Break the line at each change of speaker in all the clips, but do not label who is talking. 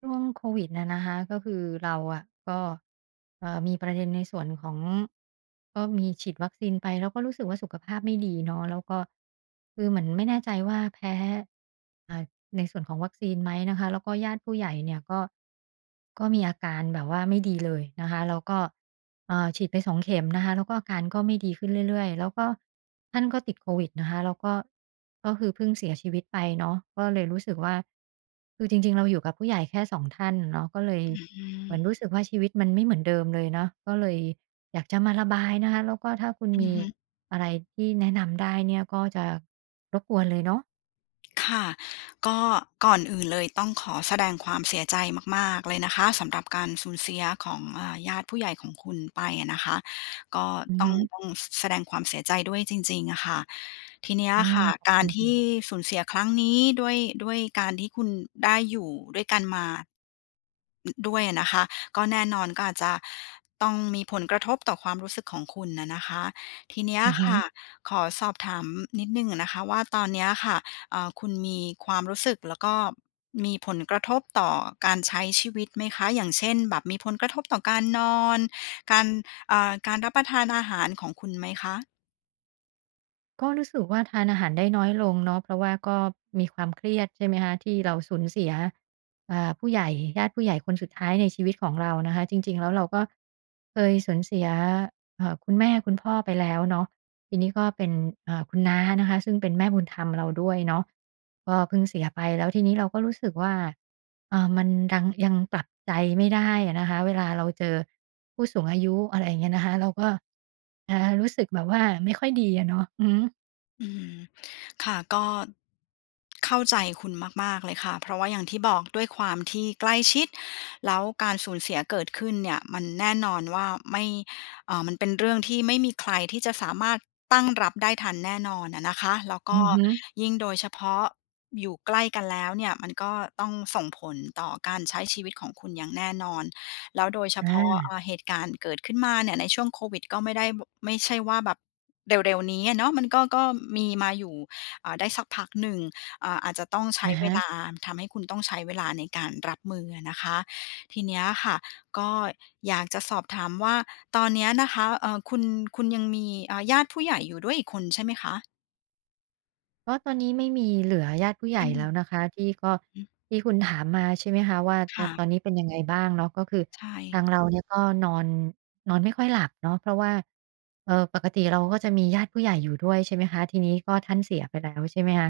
ช่วงโควิดนะนะคะก็คือเราอะก็มีประเด็นในส่วนของก็มีฉีดวัคซีนไปแล้วก็รู้สึกว่าสุขภาพไม่ดีเนาะแล้วก็คือเหมือนไม่แน่ใจว่าแพ้อ่าในส่วนของวัคซีนไหมนะคะแล้วก็ญาติผู้ใหญ่เนี่ยก็ก็มีอาการแบบว่าไม่ดีเลยนะคะแล้วก็ ฉีดไปสองเข็มนะคะแล้วก็อาการก็ไม่ดีขึ้นเรื่อยๆแล้วก็ท่านก็ติดโควิดนะคะแล้วก็ก็คือเพิ่งเสียชีวิตไปเนาะก็เลยรู้สึกว่าคือจริงๆเราอยู่กับผู้ใหญ่แค่2ท่านเนาะก็เลยเหมือนรู้สึกว่าชีวิตมันไม่เหมือนเดิมเลยเนาะก็เลยอยากจะมาระบายนะคะแล้วก็ถ้าคุณ
อือ
มี
ฮึ
อะไรที่แนะนำได้เนี่ยก็จะรบกวนเลยเนาะ
ค่ะก็ก่อนอื่นเลยต้องขอแสดงความเสียใจมากๆเลยนะคะสำหรับการสูญเสียของญาติผู้ใหญ่ของคุณไปอะนะคะก็
อือ
ต้
ฮึ
องต้องสแสดงความเสียใจด้วยจริงๆอะค่ะทีเนี้ย
อ้อ
ค่ะ
ขอบ
กา
คุ
ร
ณ
ที่
ค่ะ
สูญเสียครั้งนี้ด้วยการที่คุณได้อยู่ด้วยกันมา ด้วยอะนะคะก็แน่นอนก็อาจจะต้องมีผลกระทบต่อความรู้สึกของคุณน่ะนะคะทีเนี้ย
อือฮึ
ค่ะขอสอบถามนิดหนึ่งอะนะคะว่าตอนเนี้ยค่ะคุณมีความรู้สึกแล้วก็มีผลกระทบต่อการใช้ชีวิตไหมคะอย่างเช่นแบบมีผลกระทบต่อการนอนการการรับประทานอาหารของคุณไหมคะ
ก็รู้สึกว่าทานอาหารได้น้อยลงเนาะเพราะว่าก็มีความเครียดใช่ไหมคะที่เราสูญเสียผู้ใหญ่ญาติผู้ใหญ่คนสุดท้ายในชีวิตของเรานะคะจริงๆแล้วเราก็เคยสูญเสียคุณแม่คุณพ่อไปแล้วเนาะทีนี้ก็เป็นคุณน้านะคะซึ่งเป็นแม่บุญธรรมเราด้วยเนาะก็เพิ่งเสียไปแล้วทีนี้เราก็รู้สึกว่ามันดังยังปรับใจไม่ได้อะนะคะเวลาเราเจอผู้สูงอายุอะไรอย่างเงี้ยนะคะเราก็รู้สึกแบบว่าไม่ค่อยดีอะเนาะอือฮึ
อืมค่ะก็เข้าใจคุณมากๆเลยค่ะเพราะว่าอย่างที่บอกด้วยความที่ใกล้ชิดแล้วการสูญเสียเกิดขึ้นเนี่ยมันแน่นอนว่าไม่มันเป็นเรื่องที่ไม่มีใครที่จะสามารถตั้งรับได้ทันแน่นอนอะนะคะแล้ว
อื
ก็
อฮึ
ยิ่งโดยเฉพาะอยู่ใกล้กันแล้วเนี่ยมันก็ต้องส่งผลต่อการใช้ชีวิตของคุณอย่างแน่นอน แล้วโดยเฉพาะ
อา
เหตุการณ์เกิดขึ้นมาเนี่ยในช่วงโควิดก็ไม่ได้ไม่ใช่ว่าแบบเร็วๆนี้อะเนาะมันก็ก็มีมาอยู่ได้สักพักหนึ่งอาจจะต้องใช้
อะ
เวลา
ฮะ
ทำให้คุณต้องใช้เวลาในการรับมืออะนะคะทีเนี้ยค่ะก็อยากจะสอบถามว่าตอนเนี้ยนะคะคุณยังมีญาติผู้ใหญ่อยู่ด้วยอีกคนใช่ไหมคะ
ก็ตอนนี้ไม่มีเหลือญาติผู้ใหญ่
ไม่มี
แล้วนะคะที่ก็
อืม
ที่คุณถามมาใช่ไหมคะว่า
ค่ะ
ตอนนี้เป็นยังไงบ้างเนาะก็คือ
ใช่
ทางเราเนี่ยก็นอนนอนไม่ค่อยหลับเนาะเพราะว่าปกติเราก็จะมีญาติผู้ใหญ่อยู่ด้วยใช่ไหมคะทีนี้ก็ท่านเสียไปแล้วใช่ไหมคะ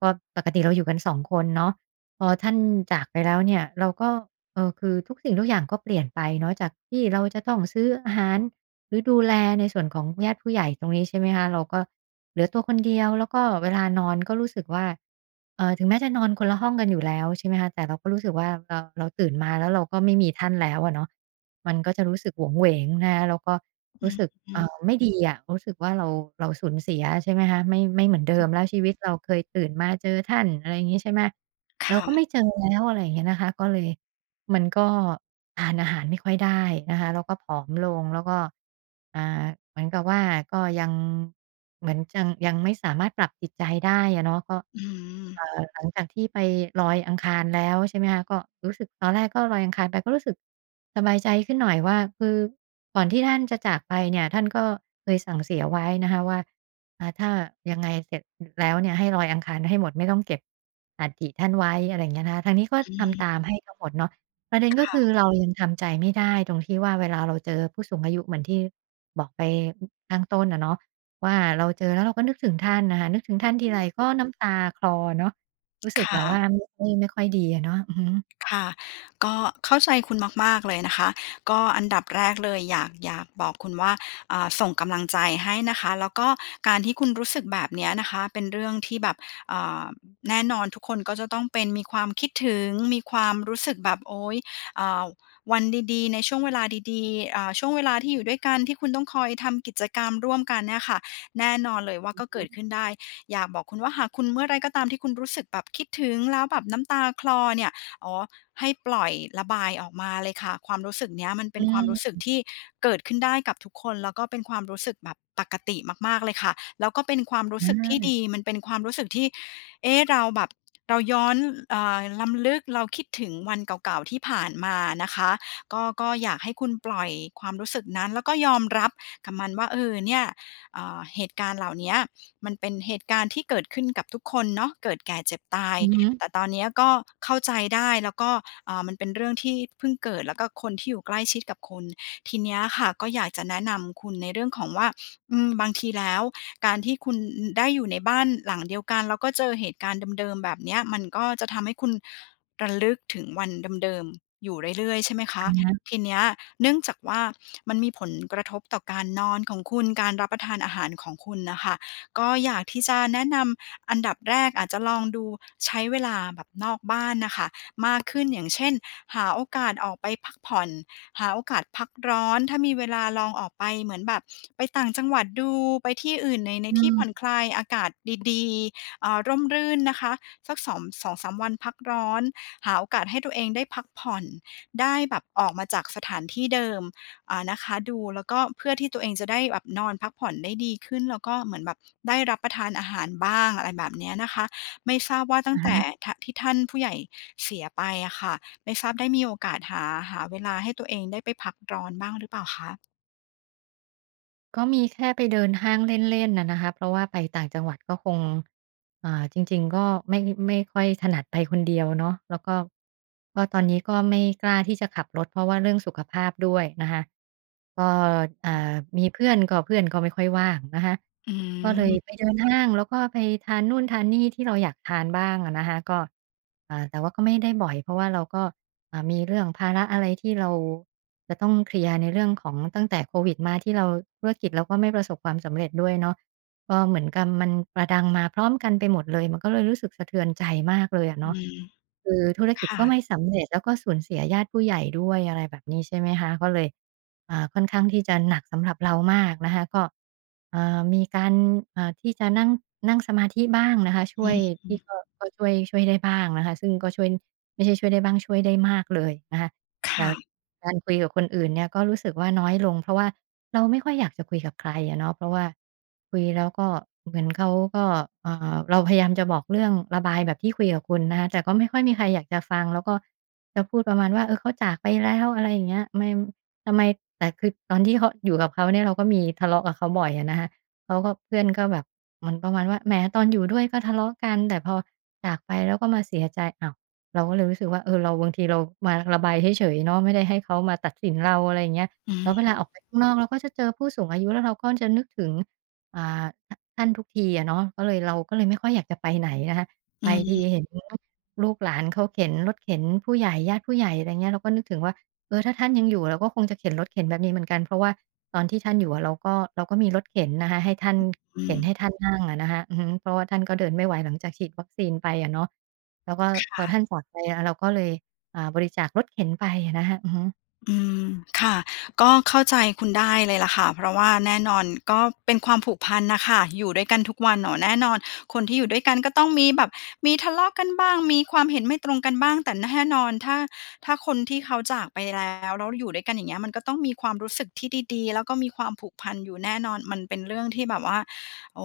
ก็ปกติเราอยู่กัน2คนเนาะพอท่านจากไปแล้วเนี่ยเราก็คือทุกสิ่งทุกอย่างก็เปลี่ยนไปเนาะจากที่เราจะต้องซื้ออาหาร หรือดูแลในส่วนของญาติผู้ใหญ่ตรงนี้ใช่ไหมคะเราก็เหลือตัวคนเดียวแล้วก็เวลานอนก็รู้สึกว่าถึงแม้จะนอนคนละห้องกันอยู่แล้วใช่ไหมคะแต่เราก็รู้สึกว่าเราตื่นมาแล้วเราก็ไม่มีท่านแล้วอะเนาะมันก็จะรู้สึกหวงเหวงนะคะแล้วก็รู้สึก
อือ
ไม่ดีอะรู้สึกว่าเราสูญเสียใช่ไหมคะไม่เหมือนเดิมแล้วชีวิตเราเคยตื่นมาเจอท่านอะไรอย่างงี้ใช่ไหม
ๆ
เรา
ค่ะ
ก็ไม่เจอแล้วอะไรอย่างเงี้ยนะคะก็เลย มันก็ทานอาหารไม่ค่อยได้นะคะแล้วก็ผอมลงแล้วก็อ่าเหมือนกับว่าก็ยังเหมือนจังยังไม่สามารถปรับจิตใจได้อะเนาะก็
อืม
หลังจากที่ไปลอยอังคารแล้วใช่ไหมคะก็รู้สึกตอนแรกก็ลอยอังคารไปก็รู้สึกสบายใจขึ้นหน่อยว่าคือก่อนที่ท่านจะจากไปเนี่ยท่านก็เคยสั่งเสียไว้นะคะว่าถ้ายังไงเสร็จแล้วเนี่ยให้ลอยอังคารให้หมดไม่ต้องเก็บอัฐิท่านไว้อะไรอย่างเงี้ยนะคะทางนี้ก็
อื
ทำตา
ม
มให้ทั้งหมดเนาะประเด็นก็คือ
ค่ะ
เรายังทำใจไม่ได้ตรงที่ว่าเวลาเราเจอผู้สูงอายุเหมือนที่บอกไปข้างต้นอะเนาะ ว่าเราเจอแล้วเราก็นึกถึงท่านน่ะค่ะนึกถึงท่านทีไรก็น้ำตาคลอเนาะรู้สึ
ค
กแบบว่า
่ะ
ไม่ค่อยดีอะเนาะอือฮึ
ค่ะก็เข้าใจคุณมากๆเลยนะคะก็อันดับแรกเลยอยากบอกคุณว่าส่งกำลังใจให้นะคะแล้วก็การที่คุณรู้สึกแบบเนี้ยนะคะเป็นเรื่องที่แบบอ่าแน่นอนทุกคนก็จะต้องเป็นมีความคิดถึงมีความรู้สึกแบบโอ๊ยอ่าวันดีๆในช่วงเวลาดีๆช่วงเวลาที่อยู่ด้วยกันที่คุณต้องคอยทำกิจกรรมร่วมกันเนี่ยค่ะแน่นอนเลยว่าก็เกิดขึ้นได้อยากบอกคุณว่าหากคุณเมื่อไรก็ตามที่คุณรู้สึกแบบคิดถึงแล้วแบบน้ำตาคลอเนี่ยอ๋อ ให้ปล่อยระบายออกมาเลยค่ะความรู้สึกเนี้ยมันเป็
อื
นความรู้สึก
ม
ที่เกิดขึ้นได้กับทุกคนแล้วก็เป็นความรู้สึกแบบปกติมากๆเลยค่ะแล้วก็เป็นความรู้
อ
สึกที่
า
ดีมันเป็นความรู้สึกที่เอ๊ะเราแบบเราย้อนรำลึกเราคิดถึงวันเก่าๆที่ผ่านมานะคะก็ก็อยากให้คุณปล่อยความรู้สึกนั้นแล้วก็ยอมรับกับมันว่าเออเนี่ยเหตุการณ์เหล่าเนี้ยมันเป็นเหตุการณ์ที่เกิดขึ้นกับทุกคนเนาะเกิดแก่เจ็บตาย
อือฮึ
แต่ตอนเนี้ยก็เข้าใจได้แล้วก็มันเป็นเรื่องที่เพิ่งเกิดแล้วก็คนที่อยู่ใกล้ชิดกับคุณทีเนี้ยค่ะก็อยากจะแนะนำคุณในเรื่องของว่าอืมบางทีแล้วการที่คุณได้อยู่ในบ้านหลังเดียวกันแล้วก็เจอเหตุการณ์เดิมๆแบบเนี้ยมันก็จะทำให้คุณระลึกถึงวันเดิมๆอยู่เรื่อยๆใช่ไหมคะ
อะฮะ
ทีเนี้ยเนื่องจากว่ามันมีผลกระทบต่อการนอนของคุณการรับประทานอาหารของคุณน่ะค่ะก็อยากที่จะแนะน อันดับแรกอาจจะลองดูใช้เวลาแบบนอกบ้านนะคะมากขึ้นอย่างเช่นหาโอกาสออกไปพักผ่อนหาโอกาสพักร้อนถ้ามีเวลาลองออกไปเหมือนแบบไปต่างจังหวัดดูไปที่อื่นในใน
อื
ที่ผ่อน
ม
คลายอากาศดีๆร่มรื่นนะคะสักสองสองสามวันพักร้อนหาโอกาสให้ตัวเองได้พักผ่อนได้แบบออกมาจากสถานที่เดิม นะคะดูแล้วก็เพื่อที่ตัวเองจะได้แบบนอนพักผ่อนได้ดีขึ้นแล้วก็เหมือนแบบได้รับประทานอาหารบ้างอะไรแบบเนี้ยนะคะไม่ทราบว่าตั้
อะ
งแต่
ฮะ
ที่ท่านผู้ใหญ่เสียไปอะค่ะไม่ทราบได้มีโอกาสหาเวลาให้ตัวเองได้ไปพักร้อนบ้างหรือเปล่าคะ
ก็มีแค่ไปเดินห้างเล่นๆน่ะนะคะเพราะว่าไปต่างจังหวัดก็คง จริงๆก็ไม่ค่อยถนัดไปคนเดียวเนาะแล้วก็ก็ตอนนี้ก็ไม่กล้าที่จะขับรถเพราะว่าเรื่องสุขภาพด้วยนะคะก็มีเพื่อนก็เพื่อนก็ไม่ค่อยว่างนะคะ
อื
ก็เลยไป
ม
เดินห้างแล้วก็ไปทานนู่นทานนี่ที่เราอยากทานบ้างอะนะคะก็แต่ว่าก็ไม่ได้บ่อยเพราะว่าเราก็มีเรื่องภาระอะไรที่เราจะต้องเคลียร์ในเรื่องของตั้งแต่โควิดมาที่เราธุรกิจเราก็ไม่ประสบความสำเร็จด้วยเนาะ ก็เหมือนกับมันประดังมาพร้อมกันไปหมดเลยมันก็เลยรู้สึกสะเทือนใจมากเลยอะ
อื
เนาะ
ม
คือธุรกิจ
ค่ะ
ก็ไม่สำเร็จแล้วก็สูญเสียญาติผู้ใหญ่ด้วยอะไรแบบนี้ใช่ไหมคะก็เลยค่อนข้างที่จะหนักสำหรับเรามากนะคะก็มีการที่จะนั่งนั่งสมาธิบ้างนะคะช่
อื
วยที่ก็
ม
ก็ช่วยได้บ้างนะคะซึ่งก็ช่วยไม่ใช่ช่วยได้บ้างช่วยได้มากเลยนะคะแต่
ค่ะ
การคุยกับคนอื่นเนี่ยก็รู้สึกว่าน้อยลงเพราะว่า เราไม่ค่อยอยากจะคุยกับใครอะเนาะเพราะว่าคุยแล้วก็เหมือนเขาก็เราพยายามจะบอกเรื่องระบายแบบที่คุยกับคุณนะคะแต่ก็ไม่ค่อยมีใครอยากจะฟังแล้วก็จะพูดประมาณว่าเออเขาจากไปแล้วอะไรอย่างเงี้ยไม่ทำไมแต่คือตอนที่เขาอยู่กับเขาเนี่ยเราก็มีทะเลาะกับเขาบ่อยอะนะคะเขาก็เพื่อนก็แบบเหมือนประมาณว่าแหมตอนอยู่ด้วยก็ทะเลาะกันแต่พอจากไปแล้วก็มาเสียใจอ้าวเราก็เลยรู้สึกว่าเออเราบางทีเรามาระบายเฉยๆเนาะไม่ได้ให้เขามาตัดสินเราอะไรอย่างเงี้ย
อื
แล้วเว
ม
ลาออกไปข้างนอกเราก็จะเจอผู้สูงอายุแล้วเราก็จะนึกถึงอ่าทท่านทุกทีอะเนาะก็เลยเราก็เลยไม่ค่อยอยากจะไปไหนนะคะไป
อื
ที
ม
เห็นลูกหลานเขาเข็นรถเข็นผู้ใหญ่ญาติผู้ใหญ่อะไรเงี้ยเราก็นึกถึงว่าเออถ้าท่านยังอยู่เราก็คงจะเข็นรถเข็นแบบนี้เหมือนกันเพราะว่าตอนที่ท่านอยู่อะเราก็มีรถเข็นนะคะให้ท่าน
อื
เข็นให้
ม
ท่านนั่งอะนะคะอือฮึเพราะว่าท่านก็เดินไม่ไหวหลังจากฉีดวัคซีนไปอะเนาะแล้วก็
ค
พอท่าน
่ะ
จากไปเราก็เลยบริจาครถเข็นไปอะนะคะอือฮึ
อืมค่ะก็เข้าใจคุณได้เลยล่ะค่ะเพราะว่าแน่นอนก็เป็นความผูกพันน่ะค่ะอยู่ด้วยกันทุกวันเนาะแน่นอนคนที่อยู่ด้วยกันก็ต้องมีแบบมีทะเลาะกันบ้างมีความเห็นไม่ตรงกันบ้างแต่แน่นอนถ้าคนที่เขาจากไปแล้วอยู่ด้วยกันอย่างเงี้ยมันก็ต้องมีความรู้สึกที่ดีๆแล้วก็มีความผูกพันอยู่แน่นอนมันเป็นเรื่องที่แบบว่าโอ้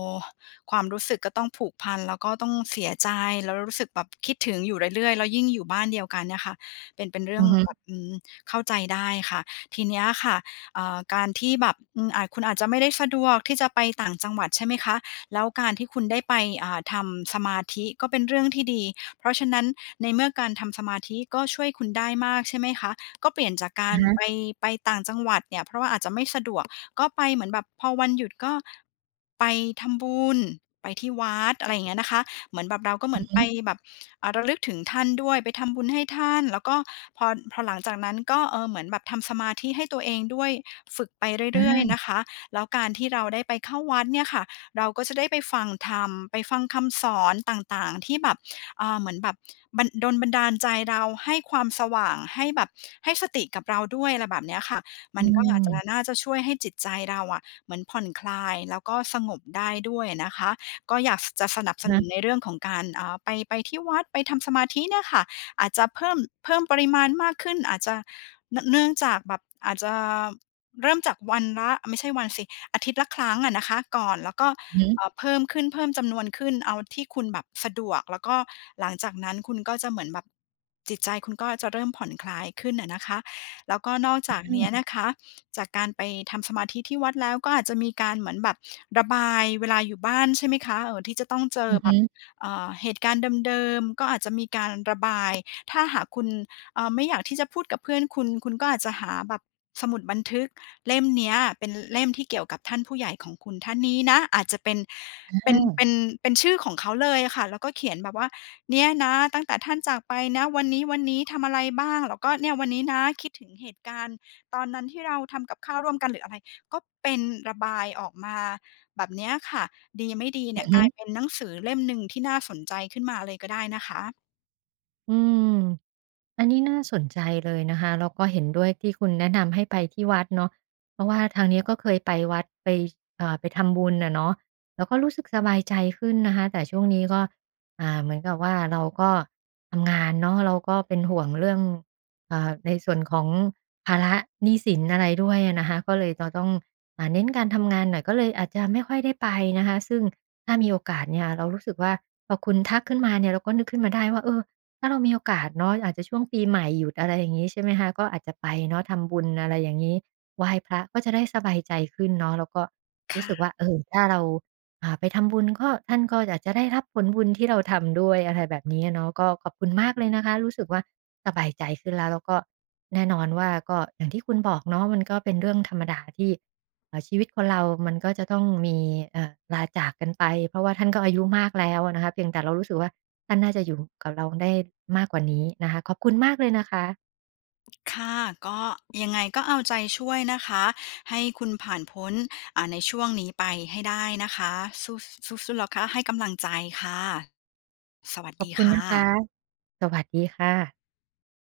ความรู้สึกก็ต้องผูกพันแล้วก็ต้องเสียใจแล้วรู้สึกแบบคิดถึงอยู่เรื่อยๆแล้วยิ่งอยู่บ้านเดียวกันเนี่ยค่ะเป็นเรื่
อื
อง
อฮึ
แบบอืม เข้าใจได้ค่ะทีเนี้ยค่ะการที่แบบอืมอาจคุณอาจจะไม่ได้สะดวกที่จะไปต่างจังหวัดใช่ไหมคะแล้วการที่คุณได้ไปทำสมาธิก็เป็นเรื่องที่ดีเพราะฉะนั้นในเมื่อการทำสมาธิก็ช่วยคุณได้มากใช่ไหมคะก็เปลี่ยนจากการ
อะฮะ
ไปต่างจังหวัดเนี่ยเพราะว่าอาจจะไม่สะดวกก็ไปเหมือนแบบพอวันหยุดก็ไปทำบุญไปที่วัดอะไรอย่างเงี้ยนะคะ เหมือนแบบเราก็เห
อื
มือ
อ
น
ฮึ
ไปแบบเอ่าระลึกถึงท่านด้วยไปทำบุญให้ท่านแล้วก็พอพอหลังจากนั้นก็เออเหมือนแบบทำสมาธิให้ตัวเองด้วยฝึกไป
อ
เรื่อยๆนะ
า
คะแล้วการที่เราได้ไปเข้าวัดเนี่ยค่ะเราก็จะได้ไปฟังธรรมไปฟังคำสอนต่างๆที่แบบเหมือนแบบบันดาลใจเราให้ความสว่างให้แบบให้สติกับเราด้วยอะไรแบบเนี้ยค่ะ
อื
มันก็อาจ
ม
จะน่าจะช่วยให้จิตใจเราอะเหมือนผ่อนคลายแล้วก็สงบได้ด้วยนะคะ ก็อยากจะสนับส
อะ
นุนใน
ฮะ
เรื่องของการไปที่วัดไปทำสมาธิเนี่ยค่ะอาจจะเพิ่มปริมาณมากขึ้นอาจจะเนื่องจากแบบอาจจะเริ่มจากวันละไม่ใช่วันสิอาทิตย์ละครั้งอะนะคะก่อนแล้วก็
อือฮึ
เพิ่มขึ้นเพิ่มจำนวนขึ้นเอาที่คุณแบบสะดวกแล้วก็หลังจากนั้นคุณก็จะเหมือนแบบจิตใจคุณก็จะเริ่มผ่อนคลายขึ้นอะนะคะ แล้วก็นอกจากเนี้ย
อา
นะคะจากการไปทำสมาธิที่วัดแล้วก็อาจจะมีการเหมือนแบบระบายเวลาอยู่บ้านใช่ไหมคะที่จะต้องเจอ
อือ
แบ
ฮึ
บเหตุการณ์เดิมๆก็อาจจะมีการระบายถ้าหากคุณไม่อยากที่จะพูดกับเพื่อนคุณก็อาจจะหาแบบสมุดบันทึก เล่มเนี้ยเป็นเล่มที่เกี่ยวกับท่านผู้ใหญ่ของคุณท่านนี้นะอาจจะ
อ
เป็นเป็
า
นเป็นชื่อของเขาเลยอะค่ะแล้วก็เขียนแบบว่าเนี่ยนะตั้งแต่ท่านจากไปนะวันนี้ๆทำอะไรบ้างแล้วก็เนี่ยวันนี้นะคิดถึงเหตุการณ์ตอนนั้นที่เราทำกับข้าวร่วมกันหรืออะไรก็เป็นระบายออกมาแบบเนี้ยค่ะดีไม่ดี
อื
เนี่ย
อ
ก
ฮึ
ลายเป็นหนังสือเล่มหนึ่งที่น่าสนใจขึ้นมาเลยก็ได้นะคะ
อืม อันนี้น่าสนใจเลยนะคะแล้วก็เห็นด้วยที่คุณแนะนำให้ไปที่วัดเนาะเพราะว่าทางนี้ก็เคยไปวัดไปไปทำบุญอะเนาะแล้วก็รู้สึกสบายใจขึ้นนะคะแต่ช่วงนี้ก็เหมือนกับว่าเราก็ทำงานเนาะเราก็เป็นห่วงเรื่องในส่วนของภาระหนี้สินอะไรด้วยอะนะคะก็เลยจะต้องเน้นการทำงานหน่อยก็เลยอาจจะไม่ค่อยได้ไปนะคะซึ่งถ้ามีโอกาสเนี่ยเรารู้สึกว่าพอคุณทักขึ้นมาเนี่ยเราก็นึกขึ้นมาได้ว่าเออ ถ้าเรามีโอกาสเนาะอาจจะช่วงปีใหม่หยุดอะไรอย่างงี้ใช่ไหมคะก็อาจจะไปเนาะทำบุญอะไรอย่างงี้ไหว้พระก็จะได้สบายใจขึ้นเนาะแล้วก็รู้สึกว่า
ค่ะ
เออถ้าเราไปทำบุญก็ท่านก็อาจจะได้รับผลบุญที่เราทำด้วยอะไรแบบนี้อะเนาะก็ขอบคุณมากเลยนะคะรู้สึกว่าสบายใจขึ้นแล้วแล้วก็แน่นอนว่าก็อย่างที่คุณบอกเนาะมันก็เป็นเรื่องธรรมดาที่ชีวิตคนเรามันก็จะต้องมีลาจากกันไปเพราะว่าท่านก็อายุมากแล้วอะนะคะเพียงแต่เรารู้สึกว่า ท่านน่าจะอยู่กับเราได้มากกว่านี้นะคะขอบคุณมากเลยนะคะ
ค่ะก็ยังไงก็เอาใจช่วยนะคะให้คุณผ่านพ้นในช่วงนี้ไปให้ได้นะคะสู้สู้ๆแล้วค่ะให้กำลังใจค่ะสวัส
ขอบ
ดี
คุณ
ค่ะ
นะคะสวัสดีค่ะ